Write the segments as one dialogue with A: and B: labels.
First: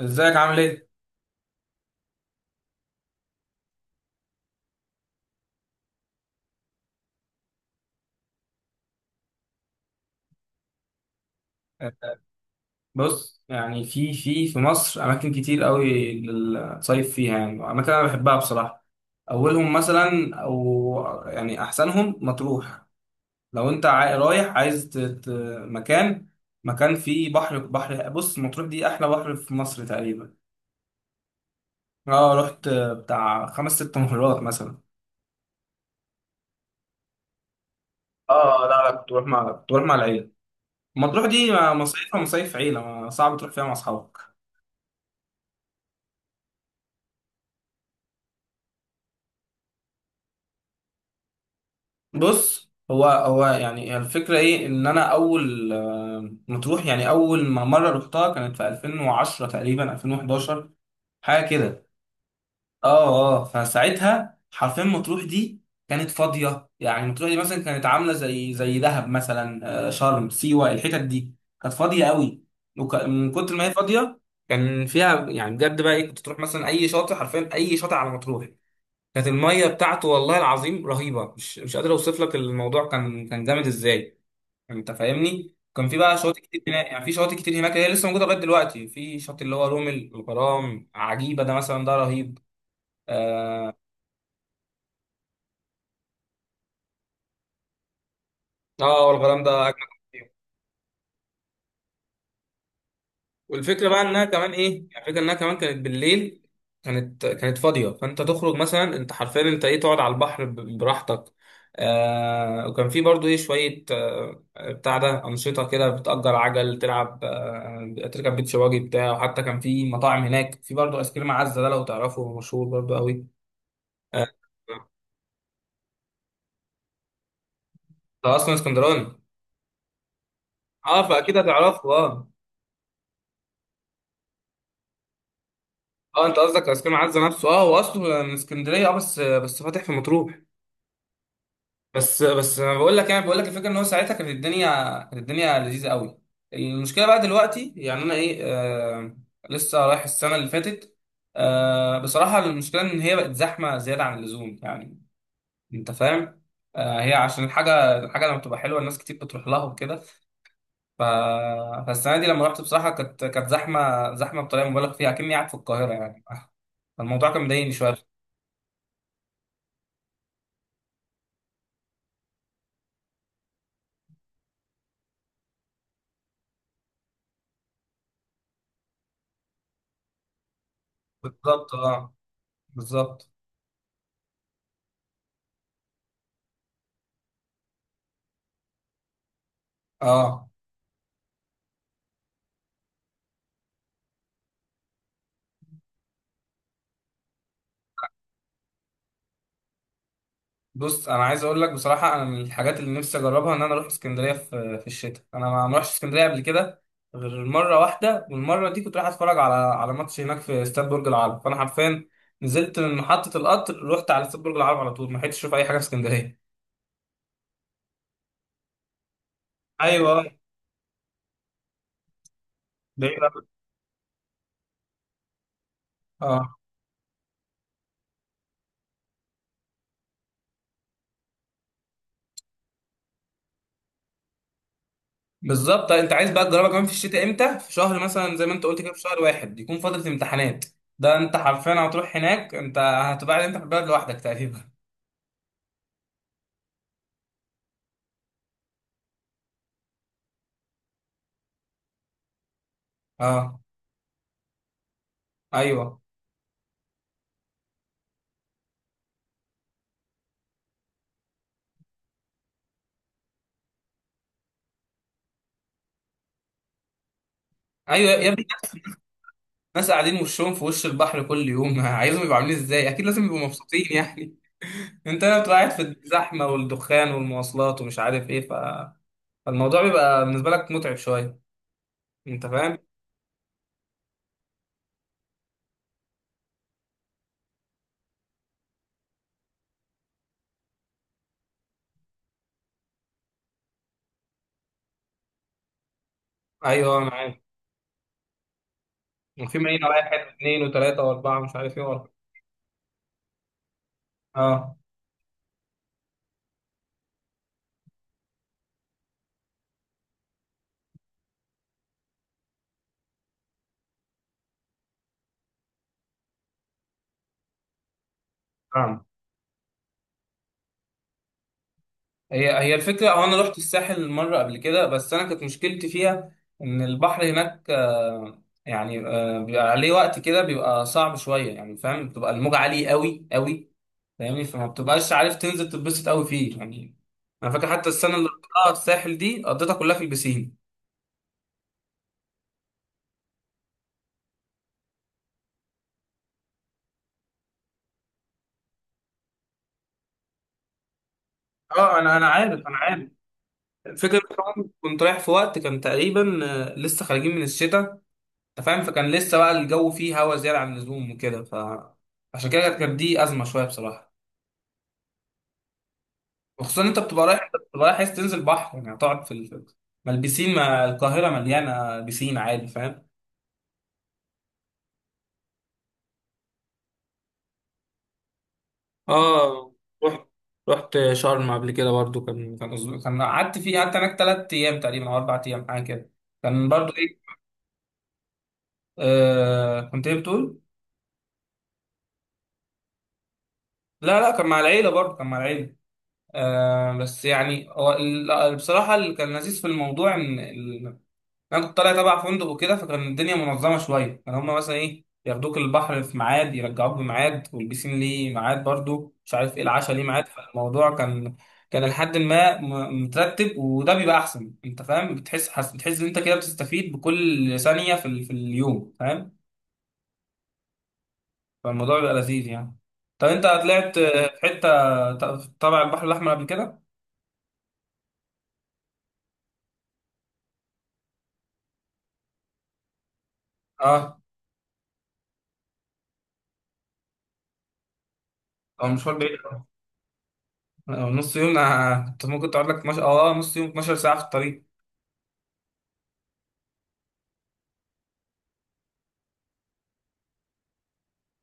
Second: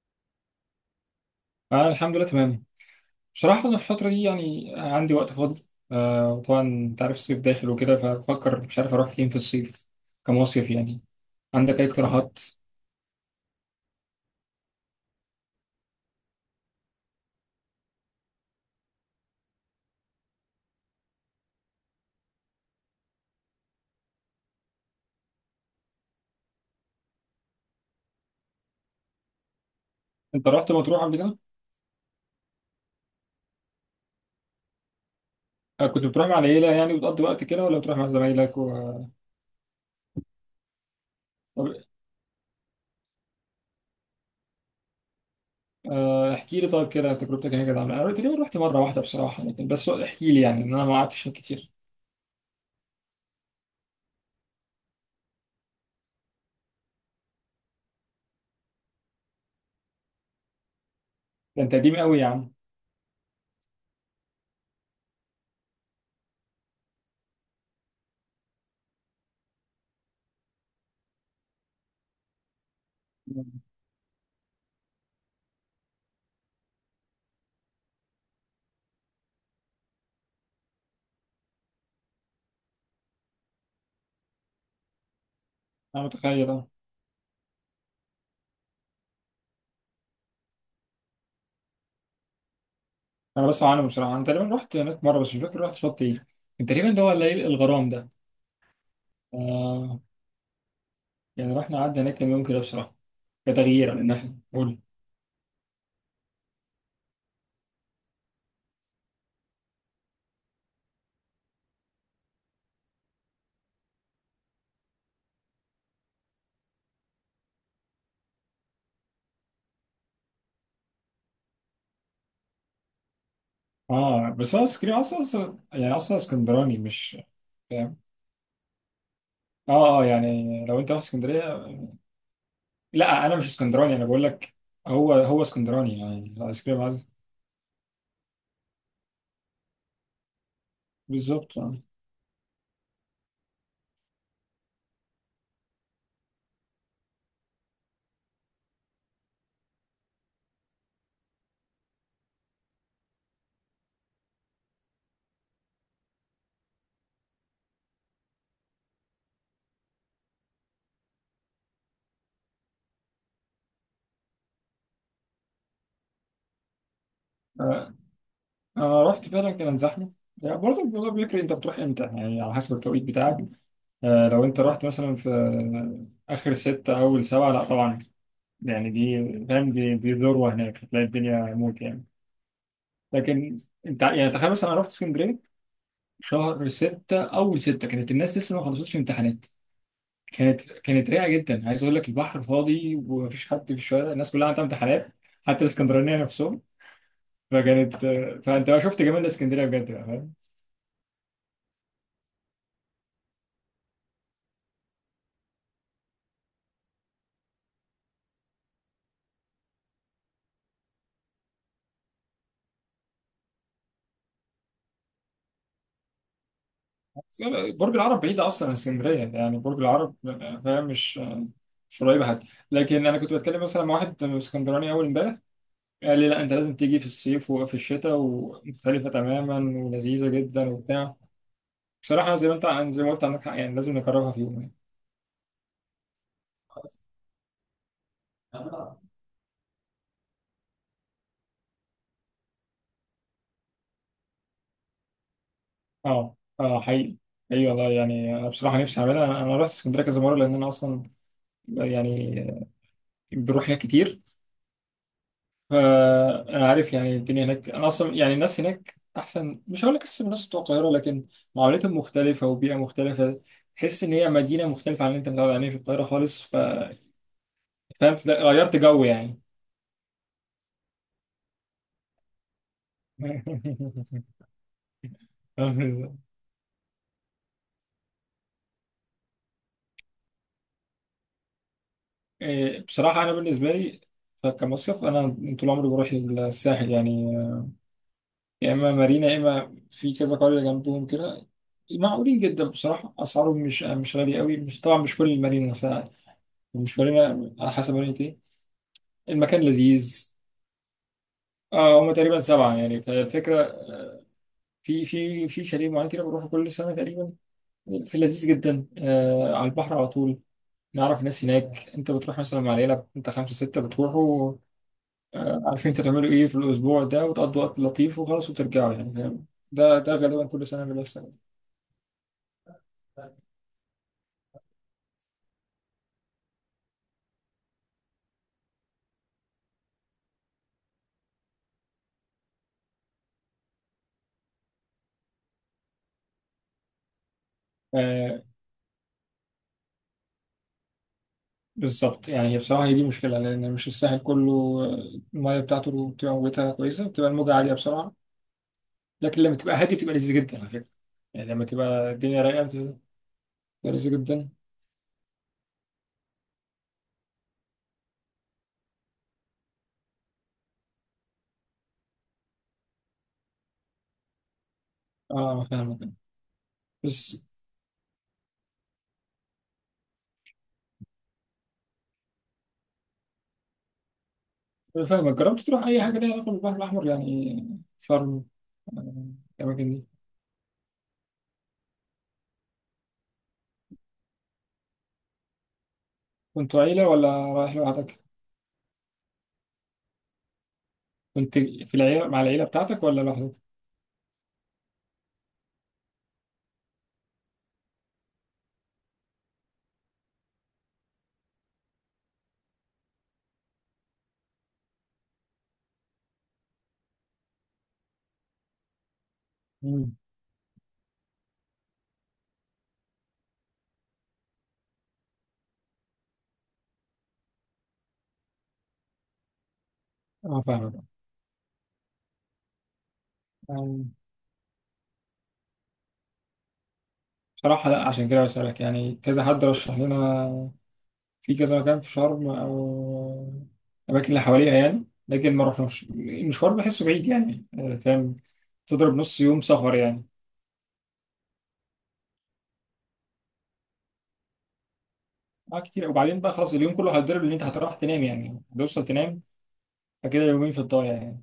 A: ازيك عامل ايه؟
B: آه، الحمد لله تمام. بصراحة أنا في الفترة دي يعني عندي وقت فاضي. وطبعا أنت عارف الصيف داخل وكده، فبفكر مش عارف أروح فين في الصيف، كمصيف يعني. عندك أي اقتراحات؟
A: بص يعني في مصر اماكن كتير قوي للصيف فيها يعني اماكن انا بحبها بصراحه. اولهم مثلا او يعني احسنهم مطروح. لو انت رايح عايز مكان، مكان فيه بحر بحر. بص مطروح دي احلى بحر في مصر تقريبا.
B: أنت رحت مطروح قبل كده؟
A: اه رحت بتاع خمس ست مرات مثلا.
B: آه، كنت بتروح مع العيلة يعني وتقضي وقت كده ولا بتروح مع زمايلك؟
A: اه، لا لا، كنت بروح مع العيله. مطروح دي
B: طب.
A: مصيفها مصيف عيله، صعب تروح فيها مع اصحابك.
B: احكي لي طيب كده، تجربتك هناك كانت عاملة إيه؟ أنا تقريبا رحت مرة واحدة بصراحة، لكن بس احكي لي يعني، إن أنا ما قعدتش هناك كتير.
A: بص هو يعني الفكرة ايه، ان انا اول مطروح يعني اول ما مرة رحتها كانت في 2010 تقريبا 2011، حاجة
B: ده أنت
A: كده.
B: قديم قوي يا عم.
A: اه، اه، فساعتها حرفيا مطروح دي كانت فاضية. يعني مطروح دي مثلا كانت عاملة زي دهب مثلا، شرم، سيوة، الحتت دي كانت فاضية قوي. من كتر ما هي فاضية، كان فيها يعني بجد بقى ايه، كنت تروح مثلا اي شاطئ، حرفيا اي شاطئ على مطروح كانت الميه بتاعته، والله العظيم، رهيبه، مش قادر اوصف لك، الموضوع كان جامد ازاي. يعني انت فاهمني، كان في
B: أنا
A: بقى شواطئ
B: متخيل،
A: كتير
B: أه.
A: هناك، يعني في شواطئ كتير هناك هي لسه موجوده لغايه دلوقتي، في شط اللي هو رومل الغرام، عجيبه ده مثلا، ده رهيب.
B: أنا بسمع عنه بصراحة، أنا تقريبا رحت هناك مرة بس مش فاكر رحت شط إيه. كان تقريبا اللي هو الليل الغرام ده.
A: اه، والغرام ده اجمل.
B: آه يعني رحنا قعدنا هناك كام يوم كده بصراحة،
A: والفكره
B: كتغيير
A: بقى
B: لأن
A: انها
B: إحنا
A: كمان
B: قول.
A: ايه، يعني الفكره انها كمان كانت بالليل، كانت فاضيه، فانت تخرج مثلا، انت حرفيا، انت ايه تقعد على البحر براحتك. آه، وكان في برضو ايه شويه، بتاع ده انشطه كده، بتأجر عجل، تلعب، تركب بيتش باجي بتاع. وحتى كان في مطاعم هناك، في برضو ايس كريم عزه، ده لو تعرفه هو مشهور برضو قوي. آه،
B: بس هو اسكندرية أصلا، أصلا يعني، أصلا اسكندراني مش فاهم.
A: ده اصلا اسكندراني.
B: يعني لو أنت رحت
A: اه، فاكيد
B: اسكندرية.
A: هتعرفه، اه.
B: لا أنا مش اسكندراني أنا بقول لك. هو هو اسكندراني يعني،
A: اه، انت
B: الآيس
A: قصدك
B: كريم
A: ايس كريم
B: عايز.
A: عزه نفسه، اه، هو اصله من اسكندريه، اه، بس فاتح في مطروح.
B: بالظبط، آه.
A: بس انا بقول لك، يعني بقول لك الفكره ان هو ساعتها كانت الدنيا، كانت الدنيا لذيذه قوي. المشكله بقى دلوقتي، يعني انا ايه لسه رايح السنه اللي فاتت. آه، بصراحه المشكله ان هي بقت زحمه زياده عن اللزوم يعني، انت فاهم، آه، هي عشان الحاجه لما بتبقى حلوه، الناس كتير بتروح لها وكده ف... فالسنه دي لما رحت بصراحه كانت زحمه زحمه بطريقه مبالغ فيها، كأني قاعد في القاهره يعني، آه، فالموضوع كان مضايقني شويه.
B: أنا رحت فعلا كان زحمة، يعني برضه الموضوع بيفرق أنت بتروح إمتى، يعني على حسب التوقيت بتاعك. آه، لو أنت رحت مثلا في، آخر ستة أول سبعة، لا طبعا. يعني دي فاهم، دي ذروة، هناك هتلاقي الدنيا
A: بالظبط،
B: موت يعني.
A: اه، بالظبط.
B: لكن انت يعني تخيل، مثلا انا رحت اسكندريه شهر ستة اول ستة، كانت الناس لسه ما خلصتش امتحانات.
A: اه،
B: كانت رايقه جدا، عايز اقول لك البحر فاضي ومفيش حد في الشوارع، الناس كلها عندها امتحانات، حتى الاسكندرانيه نفسهم. فكانت، فانت بقى شفت جمال اسكندريه بجد بقى، فاهم؟
A: بص انا عايز اقول لك بصراحه، انا من الحاجات اللي نفسي اجربها ان انا اروح اسكندريه في الشتاء. انا ما رحتش اسكندريه قبل كده غير مره واحده، والمره دي كنت رايح اتفرج على ماتش هناك في استاد برج العرب، فانا حرفيا نزلت من محطه القطر، رحت على استاد برج العرب على طول، ما لحقتش اشوف اي حاجه في اسكندريه.
B: برج العرب بعيد اصلا عن اسكندريه، يعني برج العرب
A: ايوه،
B: فاهم، مش قريبه حتى. لكن
A: بعيد
B: انا كنت
A: أوي.
B: بتكلم مثلا مع واحد اسكندراني اول امبارح، قال لي
A: اه،
B: لا انت لازم تيجي في الصيف وفي الشتاء، ومختلفه تماما ولذيذه جدا وبتاع. بصراحة زي ما انت زي ما قلت عندك حق، يعني لازم نكررها في يوم يعني.
A: بالظبط. طيب، انت عايز بقى تجربها كمان في الشتاء امتى، في شهر مثلا زي ما انت قلت كده، في شهر واحد يكون فتره امتحانات؟ ده انت حرفيا هتروح هناك انت، هتبقى قاعد انت في البلد لوحدك تقريبا.
B: اه اه حقيقي. ايوه والله، يعني انا بصراحة نفسي اعملها، انا أنا رحت اسكندرية كذا مرة لان انا اصلا يعني
A: اه،
B: بروح هناك كتير.
A: ايوه،
B: فانا عارف يعني الدنيا هناك، انا اصلا يعني الناس هناك احسن، مش هقول لك احسن من الناس بتوع القاهرة، لكن معاملتهم مختلفة وبيئة مختلفة. تحس ان هي مدينة مختلفة عن اللي انت متعود عليه في القاهرة خالص، ف،
A: ايوه
B: فاهم
A: يا ابني،
B: غيرت جو يعني.
A: ناس قاعدين وشهم في وش البحر كل يوم عايزهم يبقوا عاملين ازاي؟ اكيد لازم يبقوا مبسوطين يعني. انت لو بتبقى قاعد في الزحمه والدخان والمواصلات ومش عارف ايه, فالموضوع بيبقى بالنسبه لك متعب شويه، انت فاهم.
B: إيه، بصراحة أنا بالنسبة لي كمصيف، أنا طول عمري بروح الساحل يعني، يا إما مارينا يا إما في كذا قرية جنبهم كده. معقولين جدا بصراحة، أسعارهم مش غالية قوي، مش طبعا مش كل المارينا نفسها،
A: ايوه،
B: مش
A: انا عارف.
B: مارينا على حسب مارينا إيه.
A: وفي
B: المكان
A: مارينا رايح حته
B: لذيذ.
A: اثنين وثلاثه واربعه، مش عارف ايه
B: آه،
A: واربعه.
B: هما تقريبا سبعة يعني، فالفكرة
A: اه،
B: في شاليه معين كده بروحه كل سنة تقريبا، في لذيذ جدا آه، على البحر على طول. نعرف ناس هناك، أنت بتروح مثلا مع العيلة أنت خمسة ستة بتروحوا. عارفين انت تعملوا ايه في الاسبوع ده وتقضوا وقت لطيف وخلاص وترجعوا
A: نعم.
B: يعني، فاهم. ده غالبا كل سنه اللي بيحصل.
A: هي الفكره، هو انا رحت الساحل مره قبل كده، بس انا كانت مشكلتي فيها ان البحر هناك يعني بيبقى عليه وقت كده بيبقى صعب شويه يعني، فاهم، بتبقى الموجه عاليه قوي قوي، فاهمني، فما بتبقاش عارف تنزل تتبسط قوي فيه يعني. انا فاكر حتى السنه اللي
B: آه،
A: قضيتها في الساحل دي قضيتها كلها في البسين.
B: بالظبط، يعني هي بصراحه هي دي مشكله، لان مش الساحل كله، الميه بتاعته بتبقى موجتها كويسه، بتبقى الموجه عاليه بسرعه. لكن لما تبقى هاديه بتبقى لذيذه جدا على فكره، يعني لما
A: اه،
B: تبقى
A: انا
B: الدنيا
A: عارف،
B: رايقه
A: انا
B: بتبقى
A: عارف.
B: لذيذه
A: الفكره
B: جدا.
A: كمان كنت رايح في وقت كان تقريبا، آه، لسه خارجين من الشتاء، انت فاهم، فكان لسه بقى الجو فيه هوا زياده عن اللزوم وكده، ف، عشان كده كانت دي ازمه شويه بصراحه.
B: اه فاهمك.
A: وخصوصا إن
B: بس
A: انت بتبقى رايح عايز تنزل بحر يعني، هتقعد في ال... ما البسين ما القاهره مليانه بسين عادي، فاهم.
B: فاهمك، جربت تروح اي حاجه ليها علاقه بالبحر الاحمر، يعني شرم، آه،
A: اه،
B: الاماكن دي.
A: رحت رحت شرم قبل كده برضو، كان قعدت هناك 3 ايام تقريبا او 4 ايام، حاجه كده. كان
B: كنتوا
A: برضو
B: عيله
A: ايه،
B: ولا رايح لوحدك؟
A: آه، كنت ايه بتقول؟
B: كنت في العيلة، مع العيلة بتاعتك ولا لوحدك؟
A: لا لا، كان مع العيله برضو، كان مع العيله. آه، بس يعني هو بصراحه اللي كان لذيذ في الموضوع ان انا كنت طالع تبع فندق وكده، فكان الدنيا منظمه شويه، كان هما مثلا ايه ياخدوك البحر في ميعاد، يرجعوك بميعاد، والبسين ليه ميعاد برضو، مش عارف ايه، العشاء ليه
B: مم.
A: ميعاد. فالموضوع كان كان لحد ما م- مترتب، وده بيبقى احسن، انت فاهم، بتحس بتحس ان انت كده بتستفيد بكل ثانيه في ال... في اليوم، فاهم.
B: اه فاهمك.
A: فالموضوع بيبقى لذيذ يعني. طب انت طلعت
B: آه،
A: في حته تبع البحر الاحمر قبل كده؟
B: بصراحة لا، عشان كده بسألك، يعني كذا حد رشح لنا في كذا مكان في شرم أو
A: اه،
B: الأماكن اللي حواليها يعني، لكن ما رحناش، المشوار بحسه بعيد يعني، آه، فاهم.
A: هو
B: تضرب
A: مشوار بعيد
B: نص يوم
A: أوي.
B: سفر يعني.
A: آه، نص يوم، أنا كنت ممكن تقعد لك مش... اه، نص يوم، 12 ساعه في الطريق.
B: اه كتير، وبعدين بقى خلاص اليوم كله هتضرب، ان انت هتروح تنام يعني، هتوصل تنام، فكده يومين في الضايع يعني.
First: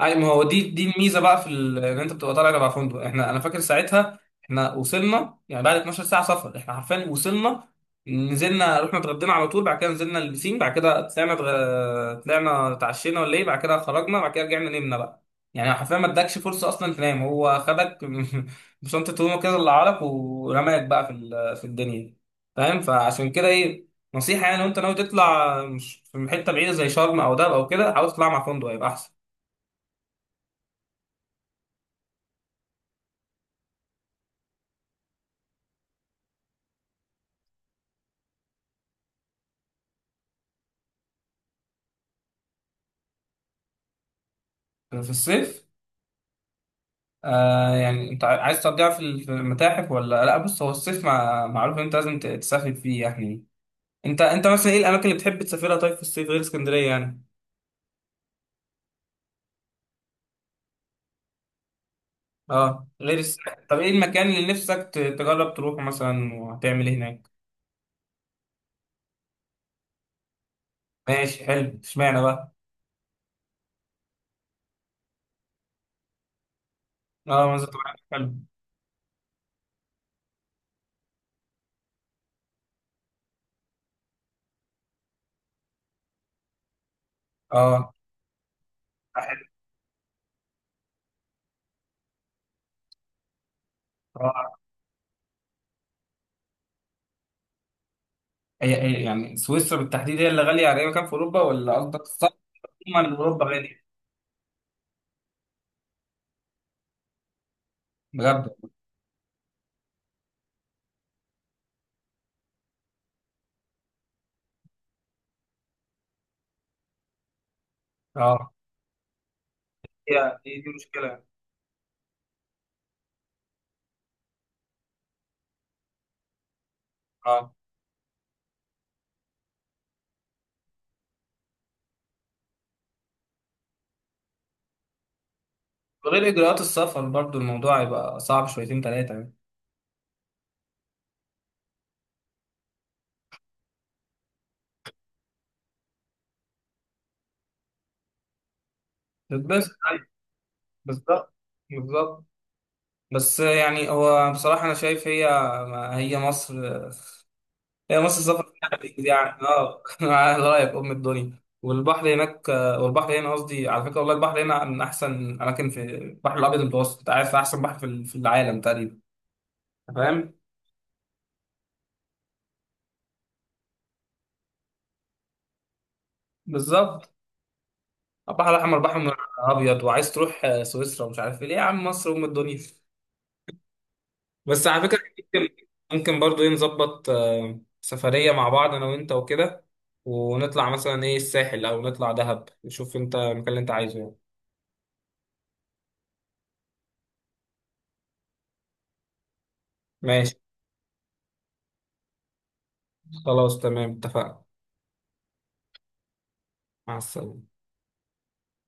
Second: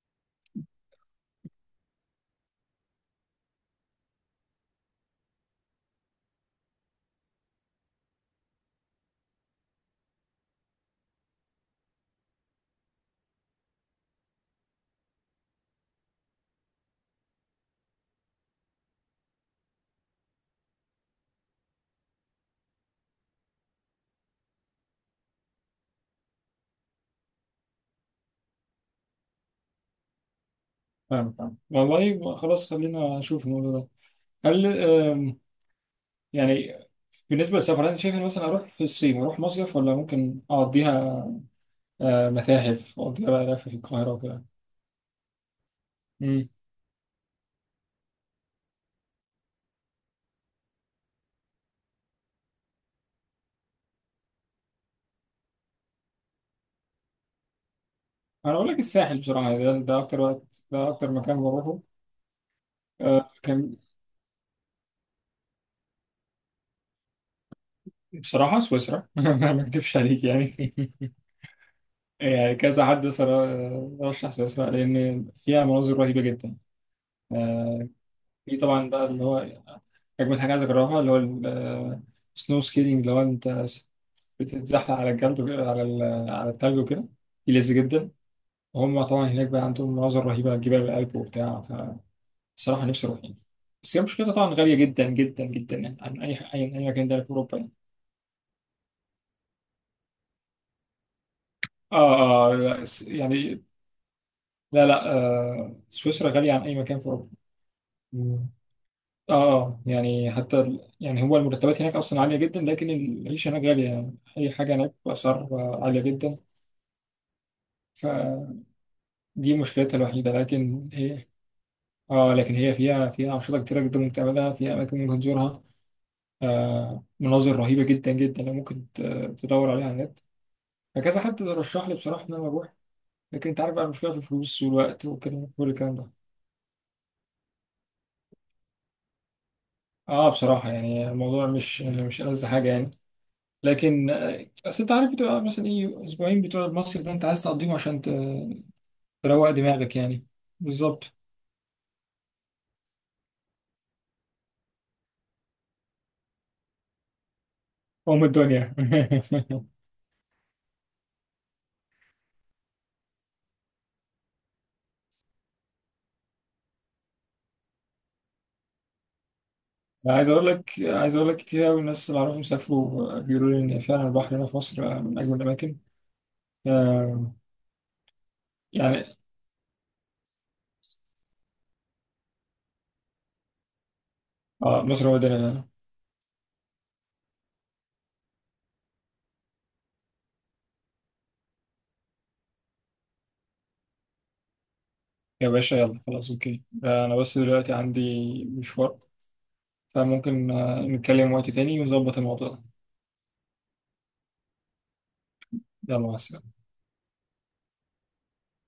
A: اي، ما هو دي الميزه بقى في ان انت بتبقى طالع تبع فندق. احنا، انا فاكر ساعتها احنا وصلنا يعني بعد 12 ساعه سفر، احنا حرفيا وصلنا، نزلنا، رحنا اتغدينا على طول، بعد كده نزلنا البسين، بعد كده طلعنا طلعنا اتعشينا ولا ايه، بعد كده خرجنا، بعد كده رجعنا نمنا بقى، يعني حرفيا ما ادكش فرصه اصلا تنام، هو خدك بشنطه هدومه كده اللي عليك ورماك بقى في في الدنيا. فاهم، فعشان كده ايه، نصيحه يعني، لو انت ناوي تطلع مش في حته بعيده زي شرم او دهب او كده، حاول تطلع مع فندق، هيبقى احسن.
B: فاهم فاهم، والله خلاص خلينا نشوف الموضوع ده. هل آم، يعني، بالنسبة للسفر، أنت شايف إن مثلا أروح في الصيف، أروح مصيف ولا ممكن أقضيها، آه، متاحف، أقضيها بقى لف في القاهرة وكده.
A: في الصيف؟
B: مم.
A: آه، يعني انت عايز تقضيها في في المتاحف ولا لا؟ بص، هو الصيف معروف ان انت لازم تسافر فيه يعني. انت مثلا ايه الاماكن اللي بتحب تسافرها طيب في الصيف، غير اسكندريه يعني؟
B: أنا أقول لك الساحل بصراحة يعني، ده أكتر وقت، ده أكتر مكان بروحه.
A: اه، غير الساحل،
B: كان
A: طب ايه المكان اللي نفسك تجرب تروحه مثلا، وهتعمل ايه هناك؟
B: بصراحة سويسرا، ما أكدبش عليك يعني.
A: ماشي حلو، اشمعنى بقى؟
B: يعني كذا حد رشح سويسرا، لأن فيها مناظر رهيبة جدا.
A: اه، منظر
B: آه،
A: طبيعي حلو.
B: في طبعا بقى اللي هو أجمل حاجة عايز أجربها، اللي هو السنو سكيلينج، اللي هو أنت بتتزحلق على الجلد، على التلج وكده، دي لذيذ
A: اه،
B: جدا. هم طبعا
A: حلو.
B: هناك بقى عندهم مناظر رهيبة على جبال الألب وبتاع. فالصراحة نفسي أروح يعني. بس هي مشكلتها طبعا
A: اه،
B: غالية جدا جدا جدا، يعني عن أي مكان تاني في أوروبا يعني.
A: هي يعني سويسرا بالتحديد هي اللي غاليه على اي مكان في اوروبا، ولا قصدك السفر
B: لا
A: عموما اوروبا
B: يعني،
A: غاليه؟
B: لا لا، سويسرا غالية عن أي مكان في أوروبا. مم.
A: بجد؟
B: آه يعني حتى يعني هو المرتبات هناك أصلا عالية جدا، لكن العيشة هناك غالية، يعني أي حاجة هناك بأسعار، عالية جدا.
A: اه،
B: فدي مشكلتها الوحيدة
A: هي دي
B: لكن
A: مشكله يعني،
B: هي. لكن هي فيها أنشطة كتيرة جدا ممكن تعملها، فيها أماكن ممكن تزورها، آه،
A: اه،
B: مناظر رهيبة جدا جدا، لو ممكن تدور عليها على النت. فكذا حد رشح لي بصراحة إن أنا أروح، لكن أنت عارف بقى المشكلة في الفلوس والوقت وكده كل الكلام ده.
A: غير إجراءات السفر برضو، الموضوع يبقى صعب شويتين تلاتة يعني.
B: بصراحة يعني الموضوع مش ألذ حاجة يعني. لكن آه، أصل أنت عارف بتبقى مثلا إيه أسبوعين بتوع المصيف ده، أنت عايز تقضيهم عشان تروق
A: بس
B: دماغك
A: أيوة،
B: يعني. بالظبط.
A: بالظبط، بالظبط. بس يعني هو بصراحة أنا شايف، هي هي مصر هي مصر،
B: أم
A: السفر فيها
B: الدنيا.
A: هتجيب يعني، اه، على رأيك أم الدنيا. والبحر هناك، والبحر هنا قصدي، على فكرة، والله البحر هنا من أحسن أماكن في البحر الأبيض المتوسط، أنت عارف أحسن بحر في العالم تقريبا،
B: عايز
A: فاهم.
B: أقول لك عايز أقول لك كتير أوي، الناس اللي أعرفهم سافروا بيقولوا لي إن فعلا البحر هنا في مصر، آه، من أجمل الأماكن.
A: بالظبط.
B: آه،
A: البحر الأحمر بحر
B: يعني
A: من الأبيض، وعايز تروح سويسرا ومش عارف إيه؟ ليه يا عم، مصر أم الدنيا. بس على
B: اه،
A: فكرة،
B: مصر هو ده.
A: ممكن ممكن برضو ايه نظبط سفرية مع بعض، انا وانت وكده، ونطلع مثلا ايه الساحل، او نطلع دهب، نشوف انت المكان اللي انت عايزه يعني.
B: يا باشا يلا خلاص اوكي، آه، انا بس دلوقتي عندي مشوار،
A: ماشي،
B: فممكن نتكلم وقت تاني ونظبط الموضوع ده.
A: خلاص، تمام، اتفقنا.
B: يلا مع السلامة.
A: مع السلامة.